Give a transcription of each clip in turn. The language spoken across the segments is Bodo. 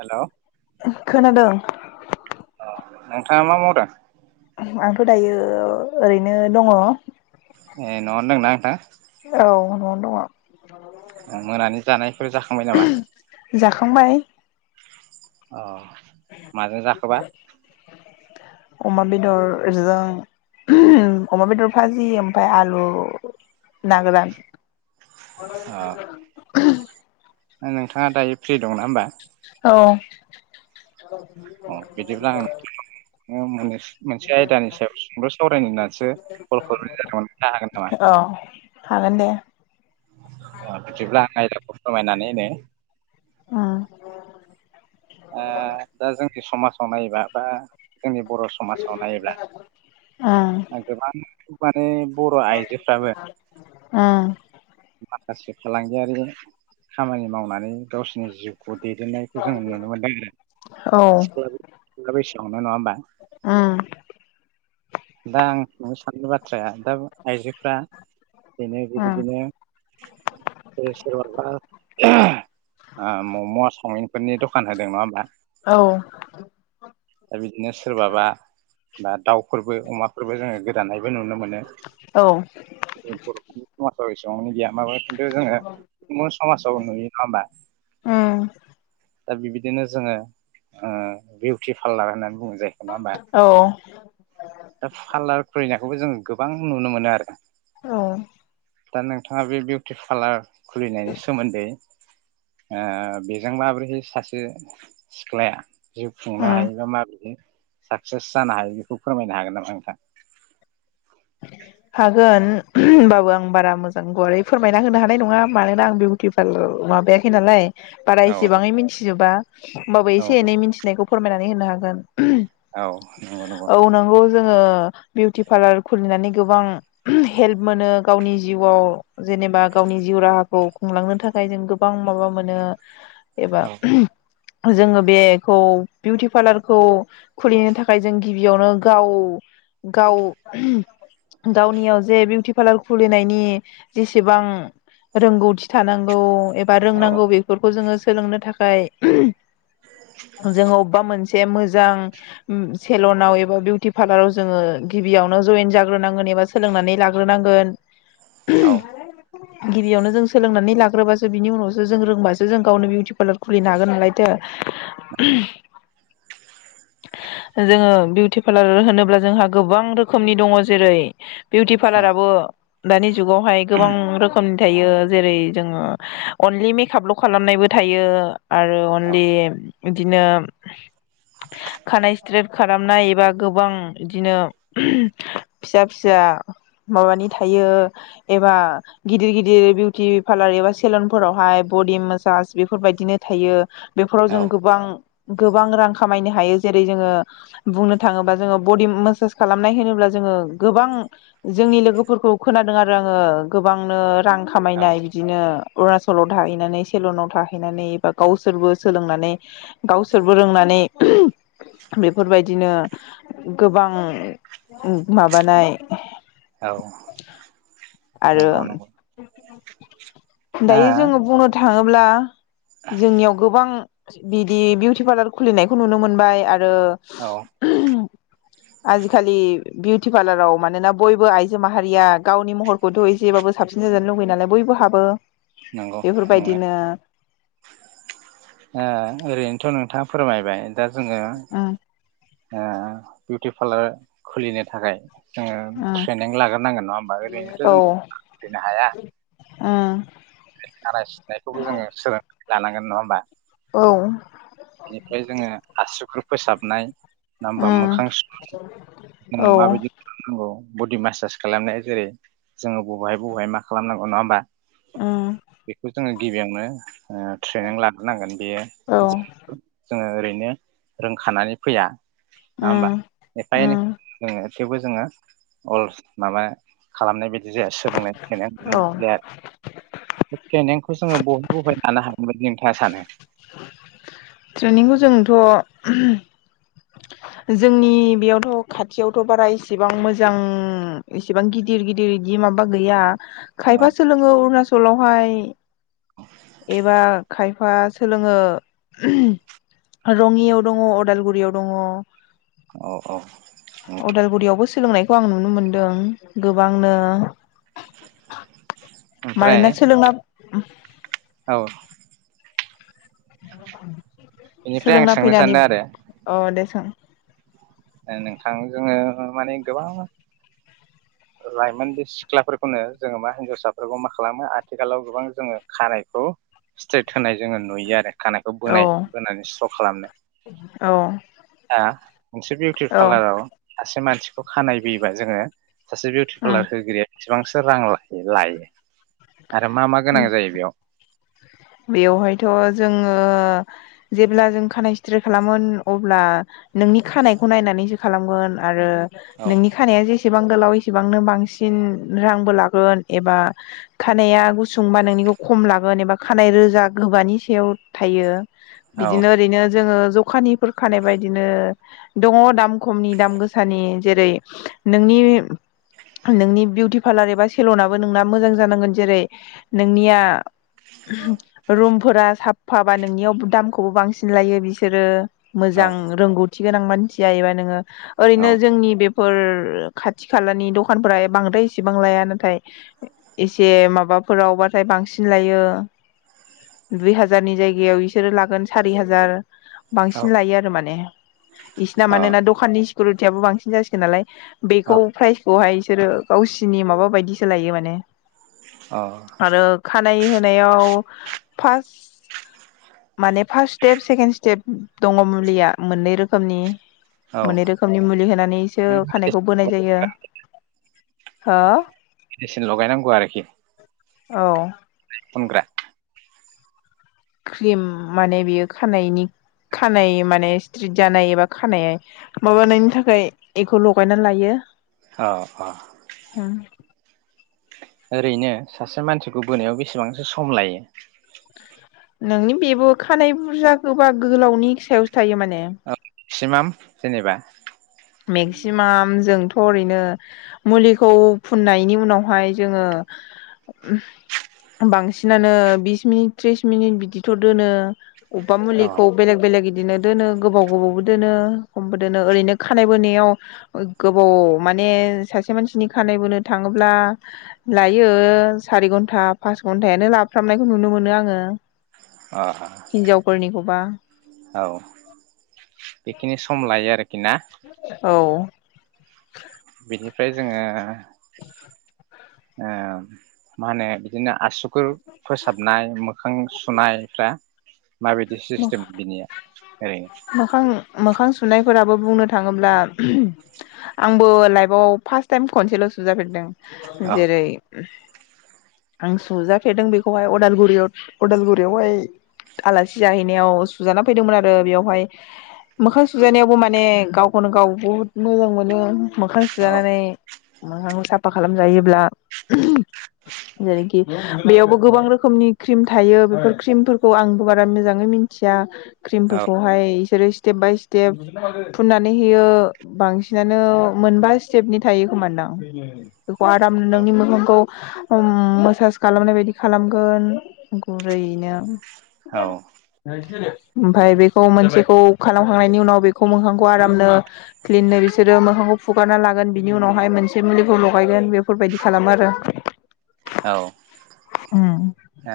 हेलौ अ खोनादों। अ नोंथाङा मा मावदों? आंथ' दायो ओरैनो दङ। ए न'आवनो दोंना नोंथां? औ न'आवनो दङ। ओ मोनानि जानायफोर जाखांबाय नामा? जाखांबाय। अ माजों जाखोबा? अमा बेदरजों अमा बेदर भाजि ओमफ्राय आलु ना गोरान अ [unintelligible] [unintelligible] नोंथाङा दायो फ्रि दंना होमबा औ [unintelligible] नो मोननै मोनसे आयदानि सायाव संद सावरायनो होननानैसो कल खालामनाय जादोंमोन हागोन नामा औ हागोन दे अ बिदिब्ला आयदाखौ फोरमायनानै होदो ओम ओ दा जों समाजाव नायबा बा जोंनि बर समाजाव नायोब्ला ओ गोबां माने बर' आइजोफ्राबो [unintelligible] ओम माखासे फालांगियारि खामानि मावनानै गावसिनि जिउखौ खौ दैदेननायखौ जों नुनो मोनदों औ उम आरो [unintelligible] ना नंङा होमबा उम [unintelligible] दां थांनोबा थ्राया दा आइजोफ्रा बिनो औ बेबायदिनो सोरहाबा आ मम सावमिनफोरनि दखान होदों नङा होमबा औ दा बि दिनो सोरबाबा दा दाउफोरबो अमाफोरबो जोंङो गोदानायबो नुनो मोन नो जों बरफोरनि [unintelligible] दंनि गैया माबोद खिन्थु जोंङो गुबुन समाजाव नुयो नंङा होमबा उम दा बिबायदिनो जोंङो ओ बिउटि पार्लार होननानै बुङो नो नङा होमबा औ [inaudible] दा फालार फैना खौबो जों गोबां नुनो मोनो आरो औ दा नोंथाङा बे बिउटि पालार खुलिनायनि सोमोन्दै ओ बेजों माबोरैहाय सासे सिख्लाया जिउ खुंनो उम हायोबा माब्रैयो साक्सेस जानो हायो बेखौ फोरमायनो हागोन नामा नोंथां हागोन होनबाबो आं बारा मोजां गुवारै फोरमायना होनो हानाय नङा मानोना आं बिउटि पार्लार माबायाखै नालाय बारा औ एसेबाङै मिथिजोबा होमबाबो एसे नंगौ। एनै मिथिनायखौ फोरमायनानै नै होनो हागोन औ नंगौ औ नंगौ जोङो बिउटि पारलार खुलिनानै गोबां हेल्प मोनो गावनि जिउआव जेनेबा गावनि जिउ राहाखौ खुंलांनो थाखाय जों गोबां माबा मोनो एबा औ जोङो बेखौ बिउटि पार्लारखौ खुलिनो थाखाय जों गिबियावनो गाव गाव गावनियाव जे बिउटि पार्लार खुलिनायनि जेसेबां रोंगौथि थानांगौ एबा औ रोंनांगौ बेफोरखौ जोङो सोलोंनो थाखाय जोंङो अबेबा मोनसे मोज जाओं ओ सेलनाव एबा बिउति फारलार आव जोङो गिबि बियावनो जयेन जाग्रोनांगोन एबा सोलोंनानै लाग्रोनांगोन औ गिबियावनो जों सोलोंनानै लाग्रोबासो बिनि उनावसो जों रोंबासो जों गावनो बिउटि पार्लार खुलिनो हागोन नालायथो जोङो बिउटि पार्लार होनोब्ला जोंहा गोबां गोबां रोखोमनि दङ जेरै बिउटि पार्लाराबो दानि जुगावहाय गोबां रोखोम थायो जेरै जोङो अनलि मेकापल' खालामनायबो थायो आरो औ अनलि बिदिनो खानाय स्ट्रेट खालामनाय एबा गोबां बिदिनो फिसा फिसा माबानि थायो एबा गिदिर गिदिर बिउटि पार्लार एबा सेलनफोरावहाय बडि मासाज बेफोरबायदिनो थायो बेफोराव औ जों गोबां गोबां रां खामायनो हायो जेरै जोङो बुंनो थाङोबा जोङो बडि मासाज खालामनाय होनोब्ला जोङो गोबां जोंनि लोगोफोरखौ खोनादों आरो आङो गोबांनो रां औ खामायनाय बिदिनो अरुणाचलाव थाहैनानै सेलनाव थाहैनानै एबा गावसोरबो सोलोंनानै गावसोरबो रोंनानै बेफोरबायदिनो गोबां माबानाय औ आरो नंगौ नंगौ आ दायो जोङो बुंनो था थाङोब्ला जोंनियाव गोबां बिदि बिउटि पार्लार खुलिनायखौ नुनो मोनबाय आरो औ आरो आजि खालि बिउटि पार्लाराव मानोना बयबो आइजो माहारिया गावनि महरखौथ' नंगौ नोङो बेफोरबायदिनो ओ ओरैनोथ' नोंथाङा फोरमायबाय। दा जोङो उम ओ बिउटि पार्लार खुलिनो थाखाय जोङो उम ट्रेनिं लाग्रोनांगोन नङा होमबा ओरैनोथ' खुलिनोनो हाया ‌ ओ आराय सिनायखौबो जोङो सोलों लानांगोन नङा होमबा? औ बेनिफ्राय जोङो आसुगुर फोसाबनाय नङा होमबा औ मोखां सुनानै उम औ माबादि खुलुमनायखौ बडि मासाज खालामनाया जेरै जोङो बबेहाय बबेहाय मा खालामनांगौ नङा होमबा बेखौ जोङो गिबियावनो ओ ट्रेनिं लानो नांगोन बेयो जोंनि जोङो ओरैनो रोंखानानै फैया नङा होमबा उम एफा-एनै उम थेवबो जोङो अल माबा खालामनायदि बिदि जाया सोदांनाय ट्रेनिं औ बे ट्रेनिंखौ जोङो बहाय बहाय लानो हायो जों? मा सानो? ट्रेनिंखौ जोंथ' जोंनि बेयावथ' खाथियावथ' बारा इसेबां मोजां इसेबां गिदिर गिदिर बिदि माबा गैया औ खायफा सोलोङो अरुणाचल चलावहाय एबा खायफा फा सोलोङो रङियाव दङ' अदालगुरियाव दङ' औ-औ उ अदालगुरियावबो सोलोंनायखौ आं नुनो मोनदों गोबांनो ओमफ्राय मानोना सोलोंना [unintelligible] औ [unintelligible] इनिफ्राय आं सोंनो सान्दों आरो सा नोंथां जोंङो माने गोबां लाइमोन बे सिख्लाफोरखौनो जोंङो मा हिनजावसाफोरखौ मा खालामो आथिखालाव गोबां जोंङो खानायखौ स्ट्रेट होनाय जोंङो नुयो आरो खानायखौ औ बोनाय बोनानै स्र खालामनाय औ आ मोनसे थि औ फालाराव सासे मानसिखौ खानाय बैयोबा जोंङो सासे बिउटि पार्लार होगिरिया बेसेबांसो रां लायो आरो मा मा उम गोनां जायो बेयाव बेवहायथ जोंङो जेब्ला जों खानायाइ सिथ्रे खालामोन अब्ला नोंनि खानायखौ नायनानैसो खालामगोन आरो औ नोंनि खानाया जेसे इसेबां गोलाव इसेबांनो बांसिन रांबो लागोन एबा खानाया गुसुंबा नोंनिखौ खम लागोन एबा खानाय रोजा गोबानि सायाव थायो औ बिदिनो ओरैनो जोंङो दखानिफोर खानाय बायदिनो दङ दाम खमनि दाम गोसानि जेरै नोंनि नोंनि बिउटि पार्लार एबा सेलनाबो नोंना मोजां जानांगोन जेरै नोंनिया रुम फोरा साफ फाबा नोंनियाव दामखौ खौबो बांसिन लायो बिसोरो औ मोजां रोंगौथि गोनां मानसिया एबा नोंङो औ ओरैनो जोंनि बे फोर खाथि खालानि दखानफोरा बांद्राय एसेबां लाया नाथाय एसे माबाफोरावबाथाय बांसिन लायो दुइ हाजारनि जायगायाव बिसोरो लागोन सारि हाजार औ बांसिन लायो आरो माने इसिना मानोना अ दखाननि गुरुथियबो बांसिन जासिगोनालाय औ बेखौ अ प्राइजखौहाय बिसोरो गावसिनि माबा बायदिसो लायो माने आरो खानाय हो नायाव फास माने फारस स्टेप सेकेणड स्टेप दङ मुलिया मोननै रोखोमनि औ मोननै रोखोमनि मुलि होनानैसो माने खानायखौ बोनाय मेडिसिन जायो [inaudible] मेडिसिन लगायनांगौ आरोखि औ फुनग्रा क्रिम माने बेयो खानायनि खानाय माने स्ट्रेट जानाय एबा खानाय माबानायनि थाखाय बेखौ लगायनानै लायो औ औ। ओरैनो सासे मानसिखौ बोनायाव बेसेबांसो सम लायो? नोंनि बेबो खानाय बुरजा गोबा गोलावनि सायावसो थायो माने ओ मेक्सिमाम जेनेबा मेक्सिमाम जोंथ' ओरैनो मुलिखौ फुननायनि उनावहाय जोङो बांसिनानो बिस मिनिट थ्रिस मिनिट बिदिथ' दोनो। अबेबा अ मुलिखौ बेलेग बेलेग बिदिनो दोनो गोबाव गोबावबो दोनो खमबो दोनो ओरैनो खानाय बोनायाव गोबाव माने सासे मानसिनि खानाय बोनो थाङोब्ला लायो सारि घन्टा पास घन्टायानो लाफ्रामनायखौ नुनो मोनो आङो। अ हिनजाावफोरनिखौ। बा औ बेखिनि सम लायो आरोखि ना? औ। [inaudible] बिनिफ्राय जोङो [inaudible] ओ मा होनो बिदिनो आसु गुर फोसाबनाय मोखां सुनायफ्रा माबायदि सिस्टेम बिनिया ओरैनो फोराबो बुंनो थाङोब्ला आंबो लाइफआव फार्स्ट टाइम खनसेल' सुजाफेरदों। औ जेरै आं सुजाफेरदों बेखौहाय अदालगुरियाव उदालगुरियावहाय आलासि सि जाहैनायाव सुजाना फैदोंमोन आरो बेयावहाय मोखां सुजानायावबो माने गावखौनो गाव बुहुत मोजां मोनो। मोखां औ सुजानानै मोखांबो साफा खालामजायोब्ला जेरैखि बेयावबो गोबां रोखोमनि क्रिम थायो बेफोर क्रिमफोरखौ आंबो बा रा मोजाङै मिथिया। औ क्रिमफोरखौहाय इसोरो स्टेप बाय स्टेप फुननानै होयो बांसिनानो मोनबा स्टेपनि थायो खोमानदां। बेखौ [unintelligible] आराम नोंनि मोखांखौ मोसाज खालामनाय बायदि खालामगोन गुरैयैनो। औ [unintelligible] ओमफाय बेखौ मोनसेखौ खालामखांनायनि उनाव बे खौ मोखांखौ आरामनो क्लिननो बिसोरो मोखांखौ फुगारना लागोन बिनि उनावहाय मोनसे मुलिखौ लगायगोन बेफोरबायदि खालामो आरो। औ। उम। ओ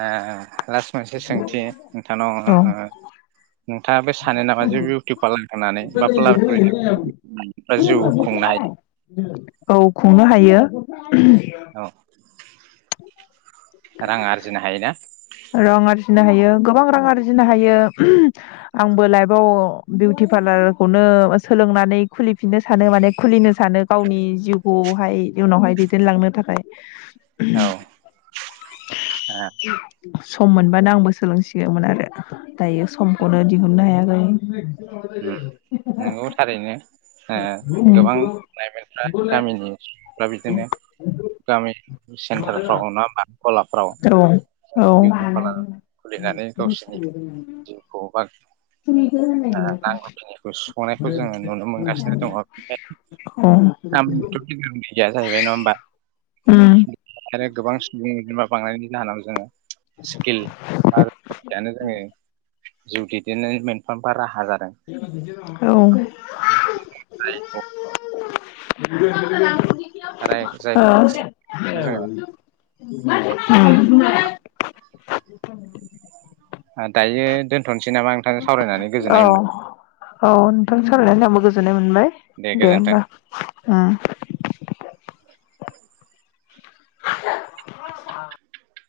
लास्ट मोनसे सोंथि नोंथांनाव औ ओ नोंथाङाबो सानो नामा जे बिउटि पार्लार होनानै बा पार्लार खुलिनानै जिउ खुंनो औ खुंनो हायो। औ रां आरजिनो हायोना? रां आरजिनो हायो गोबां रां आरजिनो हायो आंबो लाइफआव बिउटि पार्लारखौनो सोलोंनानै खुलिफिननो सानो माने खुलिनो सानो गावनि जिउखौहाय इउनावहाय दैदेनलांनो थाखाय। औ ह। सम मोनबानो आंबो सोलोंसिगौमोन आरो दायो समखौनो दिहुननो हायाखै। नंगौ थारैनो गोबां लाइमोनफ्रा गामिनि ओमफ्राय बिदिनो गामि सेन्टारफ्राव ना होमा गलाफ्राव औ जोङो उम औ बिउटि पार्लार खुलिनानै गावसोरनि जिउखौ बा [unintelligible] [unintelligible] बांनायनि जाहोनाव जोङो स्किल [inaudible] [unintelligible] औ। [unintelligible] आरो जायखौ गोसो जोङो [unintelligible] [unintelligible] दायो दोनथ'नोसै नामा नोंथां। सावरायनानै गोजोननाय मोनबाय। औ नोंथां सोलायनानै आंबो गोजोननाय मोन मोनबाय दे गोजोन्थों। दे होमबा। [inaudible]